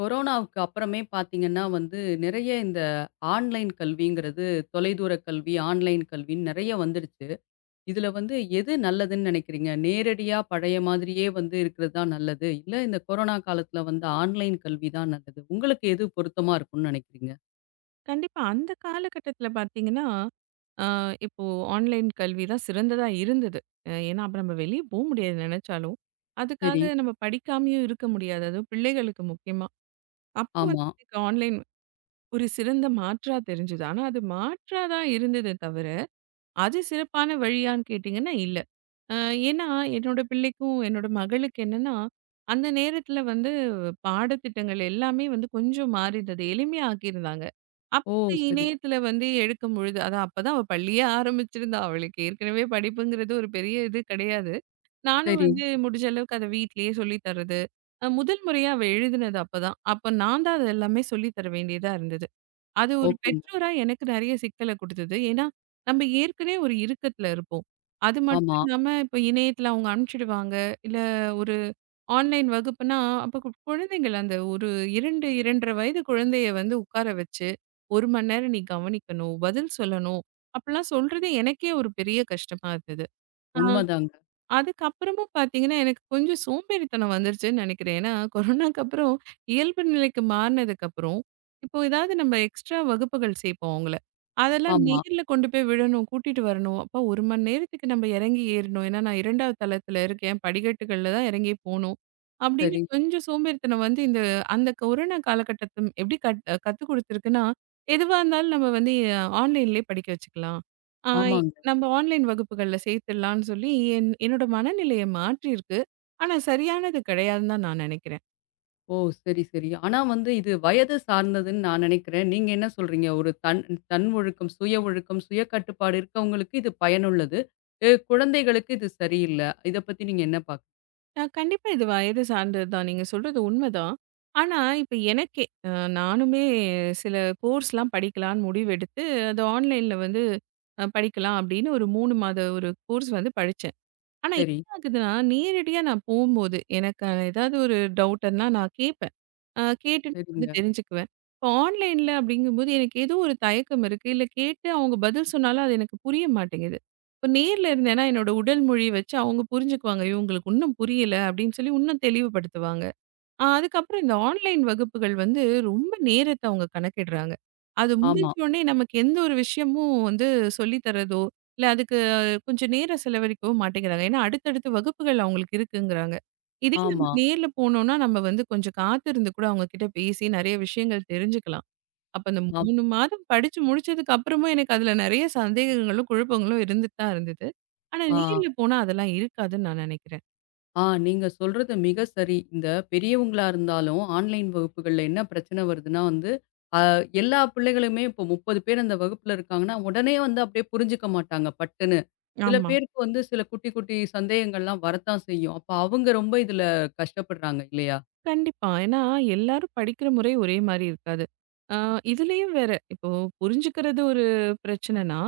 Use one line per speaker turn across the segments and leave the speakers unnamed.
கொரோனாவுக்கு அப்புறமே பார்த்தீங்கன்னா வந்து, நிறைய இந்த ஆன்லைன் கல்விங்கிறது, தொலைதூர கல்வி, ஆன்லைன் கல்வின்னு நிறைய வந்துடுச்சு. இதுல வந்து எது நல்லதுன்னு நினைக்கிறீங்க? நேரடியா பழைய மாதிரியே வந்து இருக்கிறது தான் நல்லது. இல்ல இந்த கொரோனா காலத்துல வந்த ஆன்லைன் கல்வி தான் நல்லது. உங்களுக்கு எது பொருத்தமா இருக்கும்னு நினைக்கிறீங்க?
கண்டிப்பா. அந்த காலகட்டத்தில பார்த்தீங்கன்னா, அ இப்போ ஆன்லைன் கல்வி தான் சிறந்ததா இருந்தது. ஏன்னா, அப்ப நம்ம வெளிய போ முடியாது நெனச்சாலும்.
சரி.
அதுக்காக நம்ம படிக்காமயும் இருக்க முடியாது. அதுவும் பிள்ளைகளுக்கு முக்கியமா. அப்ப வந்து
ஆமா.
எனக்கு ஆன்லைன் ஒரு சிறந்த மாற்றா தெரிஞ்சது. ஆனா, அது மாற்றா தான் இருந்ததே தவிர அது சிறப்பான வழியான்னு கேட்டிங்கன்னா இல்ல. அ ஏன்னா, என்னோட பிள்ளைக்கும், என்னோட மகளுக்கு என்னன்னா, அந்த நேரத்தில வந்து பாடத்திட்டங்கள் எல்லாமே வந்து கொஞ்சம் மாறியிருந்தது. எளிமையா ஆக்கியிருந்தாங்க.
ஓ!
அப்ப
சரி,
இணையத்தில வந்து எடுக்கும்பொழுது அதான் அப்பதான் அவ பள்ளியே ஆரம்பிச்சிருந்தா. அவளுக்கு ஏற்கனவே படிப்புங்கிறது ஒரு பெரிய இது கிடையாது. நானும்
சரி.
வந்து முடிஞ்ச அளவுக்கு அத வீட்லயே சொல்லி தர்றது. முதல் முறையா அவ எழுதினது அப்பதான். அப்ப நான் தான் அது எல்லாமே சொல்லி தர வேண்டியதா இருந்தது. அது ஒரு
ஓகேங்க.
பெற்றோரா எனக்கு நெறைய சிக்கல குடுத்தது. ஏன்னா, நம்ம ஏற்கனவே ஒரு இறுக்கத்துல இருப்போம். அது மட்டும்
ஆமா.
இல்லாம இப்ப இணையத்துல அவங்க அனுப்பிச்சிடுவாங்க. இல்ல ஒரு ஆன்லைன் வகுப்புன்னா, அப்ப குழந்தைகள் அந்த ஒரு 2, 2 1/2 வயது குழந்தைய வந்து உட்கார வச்சு, 1 மணி நேரம் நீ கவனிக்கணும், பதில் சொல்லணும். அப்பலாம் சொல்றது எனக்கே ஒரு பெரிய கஷ்டமா இருந்தது. ஆ.
உண்மதாங்க.
அதுக்கப்புறமும் பார்த்தீங்கன்னா, எனக்கு கொஞ்சம் சோம்பேறித்தனம் வந்துருச்சுன்னு நெனைக்கிறேன். ஏன்னா, கொரோனாக்கு அப்புறம் இயல்பு நிலைக்கு மாறுனதுக்கப்புறம், இப்போ ஏதாவது நம்ம எக்ஸ்ட்ரா வகுப்புகள் சேர்ப்போம் அவங்கள. அதெல்லாம் ம்.
ஆமா.
நேர்ல கொண்டு போய் விடணும், கூட்டிட்டு வரணும். அப்போ 1 மணி நேரத்துக்கு நம்ம இறங்கி ஏறணும். ஏன்னா, நான் 2வது தளத்தில இருக்கேன். படிக்கட்டுகள்ல தான் இறங்கி போணும். அப்படின்னு
சரி.
கொஞ்சம் சோம்பேறித்தனம் வந்து இந்த அந்த கொரோனா காலகட்டத்தம் எப்படி கத்துக் குடுத்துருக்குன்னா, எதுவா இருந்தாலும் நம்ம வந்து ஆன்லைன்லயே படிக்க வச்சுக்கலாம். ஆ
ஆமாங்க.
நம்ம ஆன்லைன் வகுப்புகள்ல சேர்த்துடலான்னு சொல்லி என்னோட மனநிலைய மாற்றியிருக்கு. ஆனா சரியானது கிடையாதுன்னு தான் நான் நினைக்கிறேன்.
ஓ! சரி, சரி. ஆனா வந்து இது வயது சார்ந்ததுன்னு நான் நினைக்கிறேன். நீங்க என்ன சொல்றீங்க? ஒரு தன் தன் ஒழுக்கம், சுய ஒழுக்கம், சுய கட்டுப்பாடு இருக்கவங்களுக்கு இது பயனுள்ளது. குழந்தைகளுக்கு இது சரியில்ல. இத பத்தி நீங்க என்ன
கண்டிப்பா இது வயது சார்ந்தது தான். நீங்க சொல்றது உண்மதான். ஆனா இப்ப எனக்கே நானுமே சில கோர்ஸ்லாம் படிக்கலான்னு முடிவெடுத்து அது ஆன்லைன்ல வந்து படிக்கலாம் அப்படின்னு ஒரு 3 மாத ஒரு கோர்ஸ் வந்து படிச்சேன். ஆனா
சரி,
என்ன ஆகுதுன்னா, நேரடியா நான் போம்போது எனக்கு ஏதாவது ஒரு டவுட்ன்னா நான் கேப்பேன். கேட்டு நான் வந்து
சரிங்க.
தெரிஞ்சுக்குவேன். இப்போ ஆன்லைன்ல அப்படிங்கும்போது எனக்கு ஏதோ ஒரு தயக்கம் இருக்கு. இல்ல கேட்டு அவங்க பதில் சொன்னாலும் அது எனக்கு புரிய மாட்டேங்குது. இப்போ நேர்ல இருந்தேன்னா என்னோட உடல் மொழி வச்சு அவங்க புரிஞ்சுக்குவாங்க. இவங்களுக்கு இன்னும் புரியல அப்படின்னு சொல்லி இன்னும் தெளிவுபடுத்துவாங்க. அதுக்கப்புறம் இந்த ஆன்லைன் வகுப்புகள் வந்து ரொம்ப நேரத்த அவங்க கணக்கிடுறாங்க. அது
ஆமா,
முடிஞ்ச உடனே நமக்கு எந்த ஒரு விஷயமும் வந்து சொல்லி தர்றதோ, இல்ல அதுக்கு கொஞ்சம் நேரம் செலவழிக்கவும் மாட்டேங்கிறாங்க. ஏன்னா அடுத்தடுத்து வகுப்புகள் அவங்களுக்கு இருக்குங்கிறாங்க. இதே நம்ம
ஆமா,
நேர்ல போனோம்னா, நம்ம வந்து கொஞ்சம் காத்திருந்து கூட அவங்க கிட்ட பேசி நெறைய விஷயங்கள் தெரிஞ்சுக்கலாம். அப்ப அந்த
ஆமா.
3 மாதம் படிச்சு முடிச்சதுக்கு அப்புறமும் எனக்கு அதுல நெறைய சந்தேகங்களும், குழப்பங்களும் இருந்துட்டு தான் இருந்தது. ஆனா
ஆ.
நேர்ல போனா அதெல்லாம் இருக்காதுன்னு நான் நெனைக்கிறேன்.
ஆ நீங்க சொல்றது மிக சரி. இந்த பெரியவங்களா இருந்தாலும், ஆன்லைன் வகுப்புகள்ல என்ன பிரச்சனை வருதுன்னா வந்து, அ எல்லா பிள்ளைகளுமே இப்போ 30 பேர் அந்த வகுப்புல இருக்காங்கன்னா, உடனே வந்து அப்படியே புரிஞ்சுக்க மாட்டாங்க பட்டுன்னு. சில
ஆமா.
பேருக்கு வந்து சில குட்டி, குட்டி சந்தேகங்கள்லாம் வரத்தான் செய்யும். அப்ப அவங்க ரொம்ப இதுல கஷ்டப்படுறாங்க இல்லையா?
கண்டிப்பா. ஏன்னா, எல்லாரும் படிக்கிற முறை ஒரே மாரி இருக்காது. ஆ இதுலயும் வேற, இப்போ புரிஞ்சுக்கிறது ஒரு பிரச்சனைனா,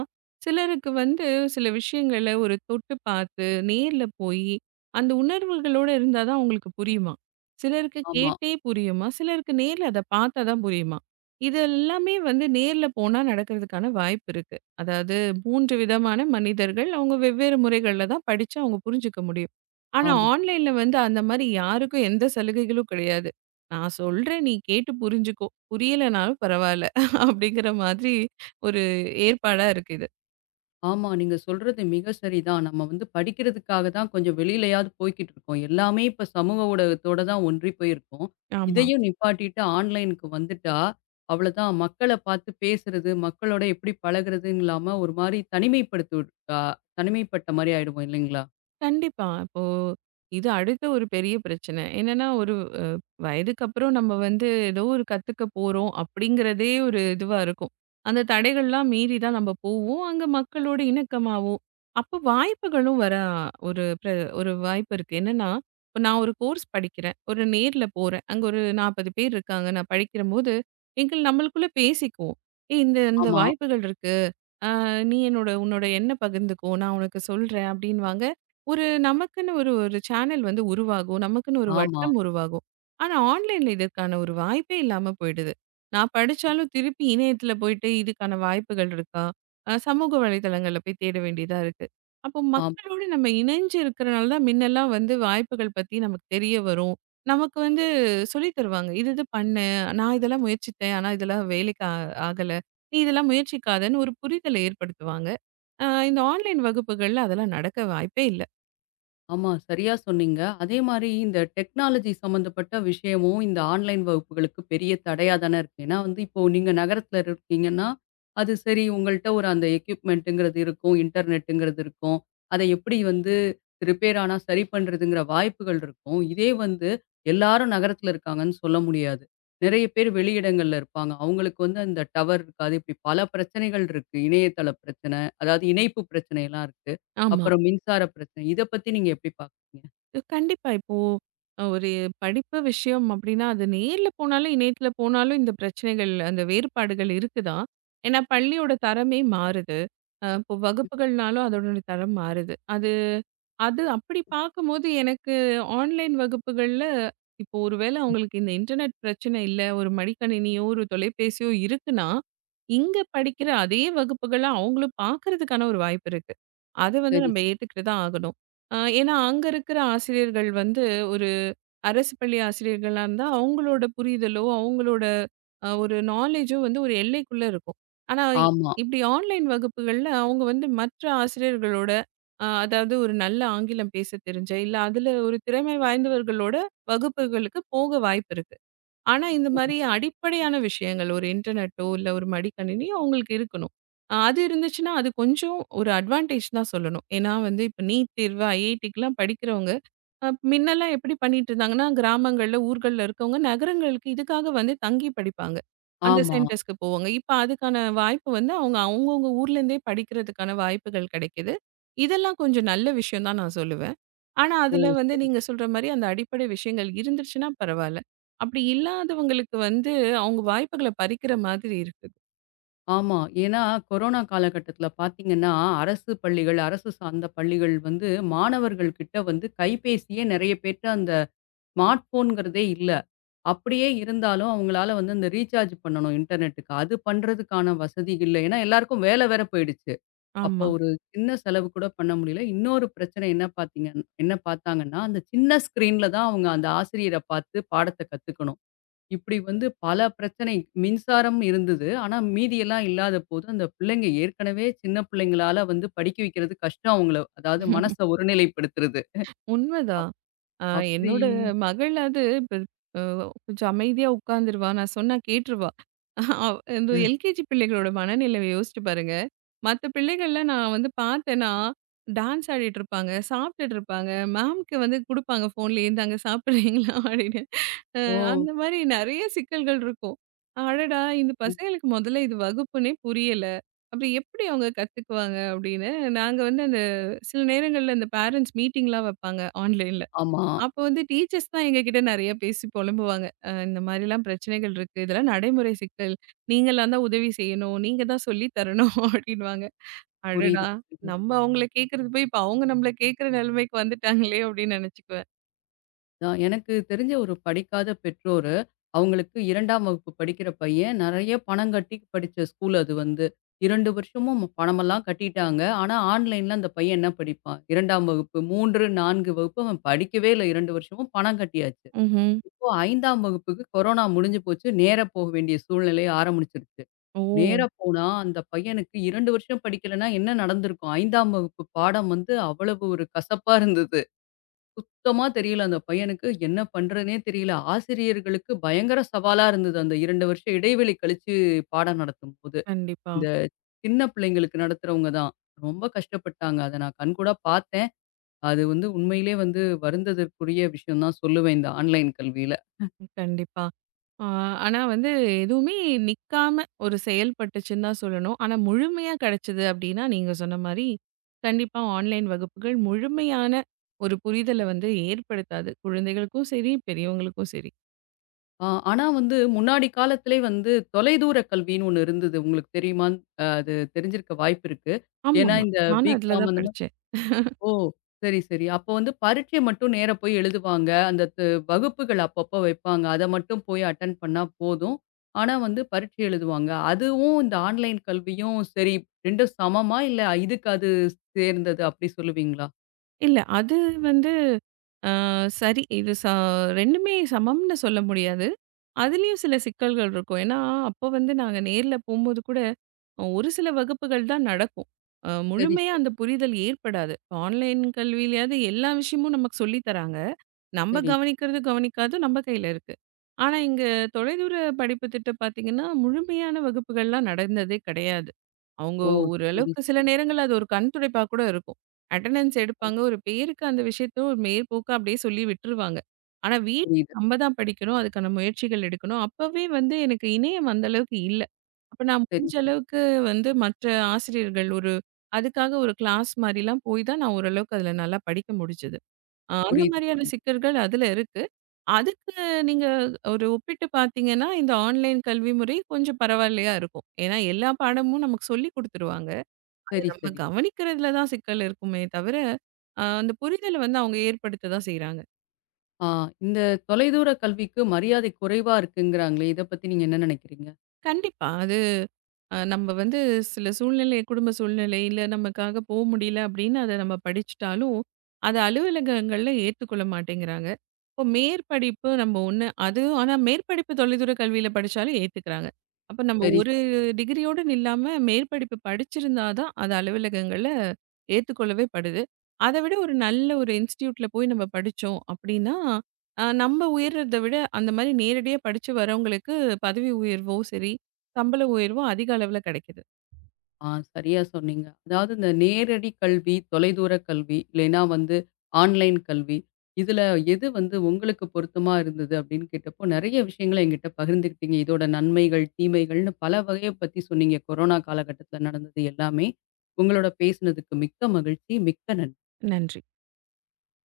சிலருக்கு வந்து சில விஷயங்கள ஒரு தொட்டு பார்த்து, நேர்ல போயி, அந்த உணர்வுகளோட இருந்தா தான் அவங்களுக்கு புரியுமாம். சிலருக்கு
ஆமா,
கேட்டே புரியுமாம். சிலருக்கு நேர்ல அத பார்த்தா தான் புரியுமாம். இது எல்லாமே வந்து நேர்ல போனா நடக்கிறதுக்கான வாய்ப்பு இருக்கு. அதாவது 3 விதமான மனிதர்கள், அவங்க வெவ்வேறு முறைகள்ல தான் படிச்சு அவங்க புரிஞ்சுக்க முடியும். ஆனா,
ஆமா.
ஆன்லைன்ல வந்து அந்த மாரி யாருக்கும் எந்த சலுகைகளும் கிடையாது. நான் சொல்றேன் நீ கேட்டு புரிஞ்சுக்கோ. புரியலனாலும் பரவால்ல. அப்படிங்கிற மாதிரி ஒரு ஏற்பாடா இருக்கு இது.
ஆமா. நீங்க சொல்றது மிக சரிதான். நம்ம வந்து படிக்கிறதுக்காக தான் கொஞ்சம் வெளியிலயாவது போய்க்கிட்டு இருக்கோம். எல்லாமே இப்ப சமூக ஊடகத்தோட தான் ஒன்றி போயிருக்கோம்.
ஆமா.
இதையும் நிப்பாட்டிட்டு ஆன்லைனுக்கு வந்துட்டா, அவ்வளதான் மக்கள பார்த்து பேசுறது, மக்களோட எப்படி பழகுறதுன்னு இல்லாம ஒரு மாரி தனிமைப்படுத்தி விட் அ தனிமைப்பட்ட மாரி ஆயிடுவோம் இல்லைங்களா?
கண்டிப்பா. இப்போ இது அடுத்த ஒரு பெரிய பிரச்சனை. என்னன்னா ஒரு அ வயதுக்கு அப்புறம் நம்ம வந்து ஏதோ ஒரு கத்துக்க போறோம் அப்படிங்கிறதே ஒரு இதுவா இருக்கும். அந்த தடைகள்லாம் மீறி தான் நம்ம போவோம். அங்க மக்களோட இணக்கமாவோம். அப்போ வாய்ப்புகளும் வர ஒரு பிர ஒரு வாய்ப்பு இருக்கு. என்னன்னா, இப்போ நான் ஒரு கோர்ஸ் படிக்கிறேன். ஒரு நேர்ல போறேன். அங்க ஒரு 40 பேர் இருக்காங்க. நான் படிக்கிறம்போது எங்கள் நம்மளுக்குள்ள பேசிக்குவோம். "ஏய் இந்த இந்த
ஆமா,
வாய்ப்புகள் இருக்கு. ஆ, "நீ என்னோட உன்னோட எண்ண பகிர்ந்துக்கோ. நான் உனக்கு சொல்றேன்" அப்படின்னுவாங்க. ஒரு நமக்குன்னு ஒரு ஒரு சேனல் வந்து உருவாகும். நமக்குன்னு ஒரு
ஆமா,
வட்டம் உருவாகும். ஆனா, ஆன்லைன்ல இதற்கான ஒரு வாய்ப்பே இல்லாம போயிடுது. நான்
ஆ
படிச்சாலும் திருப்பி இணையத்துல போயிட்டு இதுக்கான வாய்ப்புகள் இருக்கா? சமூக வலைதளங்கள்ல போய் தேட வேண்டியதா இருக்கு. அப்போ
ஆமா.
மக்களோடு நம்ம இணைஞ்சு இருக்கிறனால தான் முன்னெல்லாம் வந்து வாய்ப்புகள் பத்தி நமக்கு தெரிய வரும். நமக்கு வந்து சொல்லித் தருவாங்க. "இது இது பண்ணு. நான் இதெல்லாம் முயற்சித்தேன். ஆனா இதெல்லாம் வேலைக்கு ஆகல." நீ இதெல்லாம் முயற்சிக்காதன்னு ஒரு புரிதலை ஏற்படுத்துவாங்க. அ இந்த ஆன்லைன் வகுப்புகள்ல அதெல்லாம் நடக்க வாய்ப்பே இல்ல.
ஆமா. சரியா சொன்னீங்க. அதே மாரி இந்த டெக்னாலஜி சம்மந்தப்பட்ட விஷயமும் இந்த ஆன்லைன் வகுப்புகளுக்கு பெரிய தடையா தானே இருக்கு. ஏன்னா வந்து இப்போ நீங்க நகரத்தில இருக்கீங்கன்னா, அது சரி உங்கள்ட்ட ஒரு அந்த எக்யூப்மென்ட்ங்கிறது இருக்கும், இன்டர்நெட்டுங்கிறது இருக்கும். அத எப்படி வந்து ரிப்பேர் ஆனா சரி பண்றதுங்கிற வாய்ப்புகள் இருக்கும். இதே வந்து எல்லாரும் நகரத்தில இருக்காங்கன்னு சொல்ல முடியாது. நெறைய பேர் வெளியிடங்கள்ல இருப்பாங்க. அவங்களுக்கு வந்து அந்த டவர் இருக்காது. இப்படி பல பிரச்சனைகள் இருக்கு. இணையதள பிரச்சனை, அதாவது இணைப்பு பிரச்சனைலாம் இருக்கு.
ஆமா.
அப்புறம் மின்சார பிரச்சனை. இத பத்தி நீங்க எப்படி பார்க்குறீங்க?
கண்டிப்பா. இப்போ ஒரு படிப்பு விஷயம் அப்டின்னா, அது நேர்ல போனாலும், இணையத்துல போனாலும் இந்த பிரச்சனைகள், அந்த வேறுபாடுகள் இருக்குதான். ஏன்னா பள்ளியோட தரமே மாறுது. இப்போ வகுப்புகள்னாலும் அதோட தரம் மாறுது. அது அது அப்படி பார்க்கும்போது எனக்கு ஆன்லைன் வகுப்புகள்ல இப்போ ஒருவேளை அவங்களுக்கு இந்த இன்டர்நெட் பிரச்சனை இல்ல, ஒரு மடிக்கணினியோ, ஒரு தொலைபேசியோ இருக்குன்னா, இங்க படிக்கிற அதே வகுப்புகள அவங்களும் பார்க்கறதுக்கான ஒரு வாய்ப்பு இருக்கு. அத வந்து
சரி.
நம்ம ஏத்துக்கிட்டு தான் ஆகணும். ஏன்னா அங்க இருக்கிற ஆசிரியர்கள் வந்து அரசு பள்ளி ஆசிரியர்களா இருந்தா, அவங்களோட புரிதலோ, அவங்களோட ஒரு நாலேஜோ வந்து ஒரு எல்லைக்குள்ள இருக்கும். ஆனா,
ஆமா.
இப்படி ஆன்லைன் வகுப்புகள்ல அவங்க வந்து மற்ற ஆசிரியர்களோட அதாவது ஒரு நல்ல ஆங்கிலம் பேச தெரிஞ்ச, இல்ல அதுல ஒரு திறமை வாய்ந்தவர்களோட வகுப்புகளுக்கு போக வாய்ப்பு இருக்கு. ஆனா, இந்த மாரி அடிப்படையான விஷயங்கள், ஒரு இன்டர்நெட்டோ, இல்ல ஒரு மடிக்கணினியோ அவங்களுக்கு இருக்கணும். அது இருந்துச்சுன்னா, அது கொஞ்சம் ஒரு அட்வான்டேஜ் தான் சொல்லணும். ஏன்னா வந்து இப்ப நீட் தேர்வு, ஐஐடிக்குலாம் படிக்கிறவங்க மின்னலாம் எப்படி பண்ணிட்டுருந்தாங்கன்னா, கிராமங்கள்ல, ஊர்கள்ல இருக்கவங்க நகரங்களுக்கு இதுக்காக வந்து தங்கி படிப்பாங்க. அந்த
ஆமா.
சென்டர்ஸ்க்கு போவாங்க. இப்ப அதுக்கான வாய்ப்பு வந்து அவங்க அவங்கவங்க ஊர்லேருந்தே படிக்கிறதுக்கான வாய்ப்புகள் கிடைக்குது. இதெல்லாம் கொஞ்சம் நல்ல விஷயம் தான் நான் சொல்லுவேன். ஆனா,
ஓ!
அதுல வந்து
சரி.
நீங்க சொல்ற மாரி அந்த அடிப்படை விஷயங்கள் இருந்துருச்சுன்னா பரவால்ல. அப்படி இல்லாதவங்களுக்கு வந்து அவங்க வாய்ப்புகள பறிக்கிற மாதிரி இருக்குது.
ஆமா. ஏன்னா கொரோனா காலகட்டத்தில பார்த்தீங்கன்னா, அரசு பள்ளிகள், அரசு சார்ந்த பள்ளிகள் வந்து மாணவர்கள் கிட்ட வந்து கைபேசியே நெறைய பேர்ட்ட அந்த ஸ்மார்ட் ஃபோன்ங்கிறதே இல்ல. அப்படியே இருந்தாலும் அவங்களால வந்து அந்த ரீசார்ஜ் பண்ணணும் இன்டர்நெட்டுக்கு. அது பண்றதுக்கான வசதி இல்ல. ஏன்னா எல்லாருக்கும் வேலை வேற போயிடுச்சு. அப்போ
ஆமா.
ஒரு சின்ன செலவு கூட பண்ண முடியல. இன்னொரு பிரச்சனை என்ன பார்த்தீங்க என்ன பார்த்தாங்கன்னா, அந்த சின்ன ஸ்க்ரீன்ல தான் அவங்க அந்த ஆசிரியர பார்த்து பாடத்த கத்துக்கணும். இப்படி வந்து பல பிரச்சனை மின்சாரம் இருந்தது. ஆனா மீதியெல்லாம் இல்லாதபோது, அந்த பிள்ளைங்க ஏற்கனவே சின்ன பிள்ளைங்களால வந்து படிக்க வைக்கிறது கஷ்டம் அவங்கள. அதாவது மனச ஒருநிலைப்படுத்துறது.
உண்மதான். அ
அப்படி
என்னோட மகளாவது இப்ப அ கொஞ்சம் அமைதியா உட்காந்துருவா. நான் சொன்னா கேட்டுருவா. அவ் இந்த
அ
எல்கேஜி பிள்ளைகளோட மனநிலைய யோசிச்சு பாருங்க. மத்த பிள்ளைகள்லாம் நான் வந்து பார்த்தேன்னா, டான்ஸ் ஆடிட்டு இருப்பாங்க, சாப்பிட்டுட்டு இருப்பாங்க. மேம்க்கு வந்து குடுப்பாங்க ஃபோன்லயே, "இந்தாங்க சாப்பிடுறீங்களா?" அப்படின்னு. அ
ஓ!
அந்த மாரி நெறைய சிக்கல்கள் இருக்கும். அடடா! இந்த
ம்.
பசங்களுக்கு முதல்ல இது வகுப்புன்னே புரியல. அப்புறம் எப்படி அவங்க கத்துக்குவாங்க அப்படின்னு, நாங்க வந்து அந்த சில நேரங்கள்ல இந்த பேரண்ட்ஸ் மீட்டிங்லாம் வைப்பாங்க ஆன்லைன்ல.
ஆமா.
அப்ப வந்து டீச்சர்ஸ் தான் எங்ககிட்ட நெறைய பேசி புலம்புவாங்க. இந்த மாரிலாம் பிரச்சனைகள் இருக்கு. இதெல்லாம் நடைமுறை சிக்கல். நீங்கலாம் தான் உதவி செய்யணும். நீங்க தான் சொல்லி தரணும் அப்டின்னுவாங்க. அடடா!
புரியுது.
நம்ம அவங்கள கேட்கறது போய் இப்ப அவங்க நம்மள கேட்கற நிலைமைக்கு வந்துட்டாங்களே! அப்டின்னு நெனச்சுக்குவேன்.
நான் எனக்கு தெரிஞ்ச ஒரு படிக்காத பெற்றோரு, அவங்களுக்கு 2ஆம் வகுப்பு படிக்கிற பையன் நெறைய பணம் கட்டி படிச்ச ஸ்கூல் அது வந்து. 2 வருஷமும் பணமெல்லாம் கட்டிட்டாங்க. ஆனா, ஆன்லைன்ல அந்த பையன் என்ன படிப்பான்? 2ஆம் வகுப்பு, 3, 4 வகுப்பு அவன் படிக்கவே இல்ல 2 வருஷமும் பணம் கட்டியாச்சு.
ம்ஹ்ம்.
இப்போ 5ஆம் வகுப்புக்கு கொரோனா முடிஞ்சு போச்சு. நேரா போக வேண்டிய சூழ்நிலை ஆரம்பிச்சுருச்சு.
ஓ!
நேரா போனா அந்த பையனுக்கு 2 வருஷம் படிக்கலன்னா என்ன நடந்திருக்கும்? 5ஆம் வகுப்பு பாடம் வந்து அவ்வளவு ஒரு கசப்பா இருந்தது. சுத்தமா தெரியல அந்த பையனுக்கு. என்ன பண்றதுன்னே தெரியல. ஆசிரியர்களுக்கு பயங்கர சவாலா இருந்தது. அந்த 2 வருஷம் இடைவெளி கழிச்சு பாடம் நடத்தும்போது.
கண்டிப்பா.
இந்த சின்ன பிள்ளைங்களுக்கு நடத்துறவங்க தான். ரொம்ப கஷ்டப்பட்டாங்க. அத நான் கண்கூடா பார்த்தேன். அது வந்து உண்மையிலே வந்து வருந்ததற்குரிய விஷயம் தான் சொல்லுவேன். இந்த ஆன்லைன் கல்வியில.
கண்டிப்பா. ஆ ஆனா வந்து எதுவுமே நிக்காம ஒரு செயல்பட்டுச்சுன்னு தான் சொல்லணும். ஆனா முழுமையா கிடைச்சது அப்டின்னா, நீங்க சொன்ன மாரி கண்டிப்பா ஆன்லைன் வகுப்புகள் முழுமையான ஒரு புரிதல வந்து ஏற்படுத்தாது. குழந்தைகளுக்கும் சரி, பெரியவங்களுக்கும் சரி.
ஆ ஆனா வந்து முன்னாடி காலத்திலே வந்து தொலைதூர கல்வின்னு ஒண்ணு இருந்தது. உங்களுக்கு தெரியுமான்னு அது தெரிஞ்சிருக்க வாய்ப்பு இருக்கு. ஏன்னா
ஆமாமா.
இந்த
நானும் அதுல
பிகாம்
தான்
அந்த
படிச்சேன்.
ஓ! சரி, சரி. அப்போ வந்து பரீட்சை மட்டும் நேரா போய் எழுதுவாங்க. அந்த வகுப்புகள் அப்பப்போ வைப்பாங்க. அத மட்டும் போய் அட்டெண்ட் பண்ணா போதும். ஆனா வந்து பரீட்சை எழுதுவாங்க. அதுவும் இந்த ஆன்லைன் கல்வியும் சரி 2ம் சமமா? இல்ல இதுக்கு அது சேர்ந்தது அப்படி சொல்லுவீங்களா?
இல்ல அது வந்து அ சரி. இது 2மே சமம்னு சொல்ல முடியாது. அதுலயும் சில சிக்கல்கள் இருக்கும். ஏன்னா, அப்போ வந்து நாங்க நேர்ல போம்போது கூட, ஒரு சில வகுப்புகள் தான் நடக்கும்.
சரி,
முழுமையா
சரி,
அந்த புரிதல் ஏற்படாது. ஆன்லைன் கல்வியிலயாவது எல்லா விஷயமும் நமக்கு சொல்லி தராங்க. நம்ம
சரி.
கவனிக்கிறது கவனிக்காது நம்ம கையில இருக்கு. ஆனா, இங்க தொலைதூர படிப்பு திட்டம் பார்த்தீங்கன்னா, முழுமையான வகுப்புகள்லாம் நடந்ததே கிடையாது. அவங்க
ஓ! சரி,
ஓரளவுக்கு சில
சரி.
நேரங்கள்ல அது ஒரு கண் துடைப்பா கூட இருக்கும். அட்டெண்டன்ஸ்
ஓ
எடுப்பாங்க. ஒரு பேருக்கு அந்த விஷயத்த ஒரு மேற்போக்கா அப்படியே சொல்லி விட்டுருவாங்க. ஆனா, வீட்ல
புரியுது.
நம்ம தான் படிக்கணும். அதுக்கான முயற்சிகள் எடுக்கணும். அப்பவே வந்து எனக்கு இணையம் அந்த அளவுக்கு இல்ல. அப்ப நான்
சரி,
முடிஞ்ச
சரி.
அளவுக்கு வந்து மற்ற ஆசிரியர்கள் ஒரு அதுக்காக ஒரு கிளாஸ் மாரிலாம் போய் தான் நான் ஓரளவுக்கு அதில நல்லா படிக்க முடிஞ்சது. அந்த
புரியுது,
மாரியான
புரியுது.
சிக்கல்கள் அதுல இருக்கு. அதுக்கு நீங்க ஒரு ஒப்பிட்டு பார்த்தீங்கன்னா, இந்த ஆன்லைன் கல்வி முறை கொஞ்சம் பரவாயில்லையா இருக்கும். ஏன்னா எல்லா பாடமும் நமக்கு சொல்லிக் குடுத்துருவாங்க. அது
சரி,
நம்ம
சரி.
கவனிக்கிறதுல தான் சிக்கல் இருக்குமே தவிர, அந்த புரிதல வந்து அவங்க ஏற்படுத்த தான் செய்றாங்க.
ஆ இந்த தொலைதூர கல்விக்கு மரியாதை குறைவா இருக்குங்கிறாங்களே, இத பத்தி நீங்க என்ன நினைக்கிறீங்க?
கண்டிப்பா. அது நம்ம வந்து சில சூழ்நிலை, குடும்ப சூழ்நிலை, இல்ல நமக்காக போ முடியல அப்படின்னு அத நம்ம படிச்சுட்டாலும், அத அலுவலகங்கள்ல ஏத்துக்கொள்ள மாட்டேங்கிறாங்க. இப்போ மேற்படிப்பு நம்ம ஒண்ணு அது ஆனா மேற்படிப்பு தொலைதூர கல்வியில படிச்சாலும் ஏத்துக்கிறாங்க. அப்ப நம்ம
சரி.
ஒரு டிகிரியோட நில்லாம மேற்படிப்பு படிச்சிருந்தா தான் அது அலுவலகங்கள்ல ஏத்துக்கொள்ளவே படுது. அத விட ஒரு நல்ல ஒரு இன்ஸ்டிடியூட்ல போய் நம்ம படிச்சோம் அப்படின்னா, நம்ம உயர்றத விட அந்த மாரி நேரடியா படிச்சு வரவங்களுக்கு பதவி உயர்வோ சரி, சம்பள உயர்வும் அதிக அளவுல கிடைக்குது.
ஆ சரியா சொன்னீங்க. அதாவது இந்த நேரடி கல்வி, தொலைதூர கல்வி, இல்லைன்னா வந்து ஆன்லைன் கல்வி. இதுல எது வந்து உங்களுக்கு பொருத்தமா இருந்தது அப்படின்னு கேட்டப்போ, நெறைய விஷயங்கள என்கிட்ட பகிர்ந்துக்கிட்டீங்க. இதோட நன்மைகள், தீமைகள்னு பல வகைய பத்தி சொன்னீங்க. கொரோனா காலகட்டத்தில நடந்தது எல்லாமே. உங்களோட பேசினதுக்கு மிக்க மகிழ்ச்சி. மிக்க நன்றி.
நன்றி.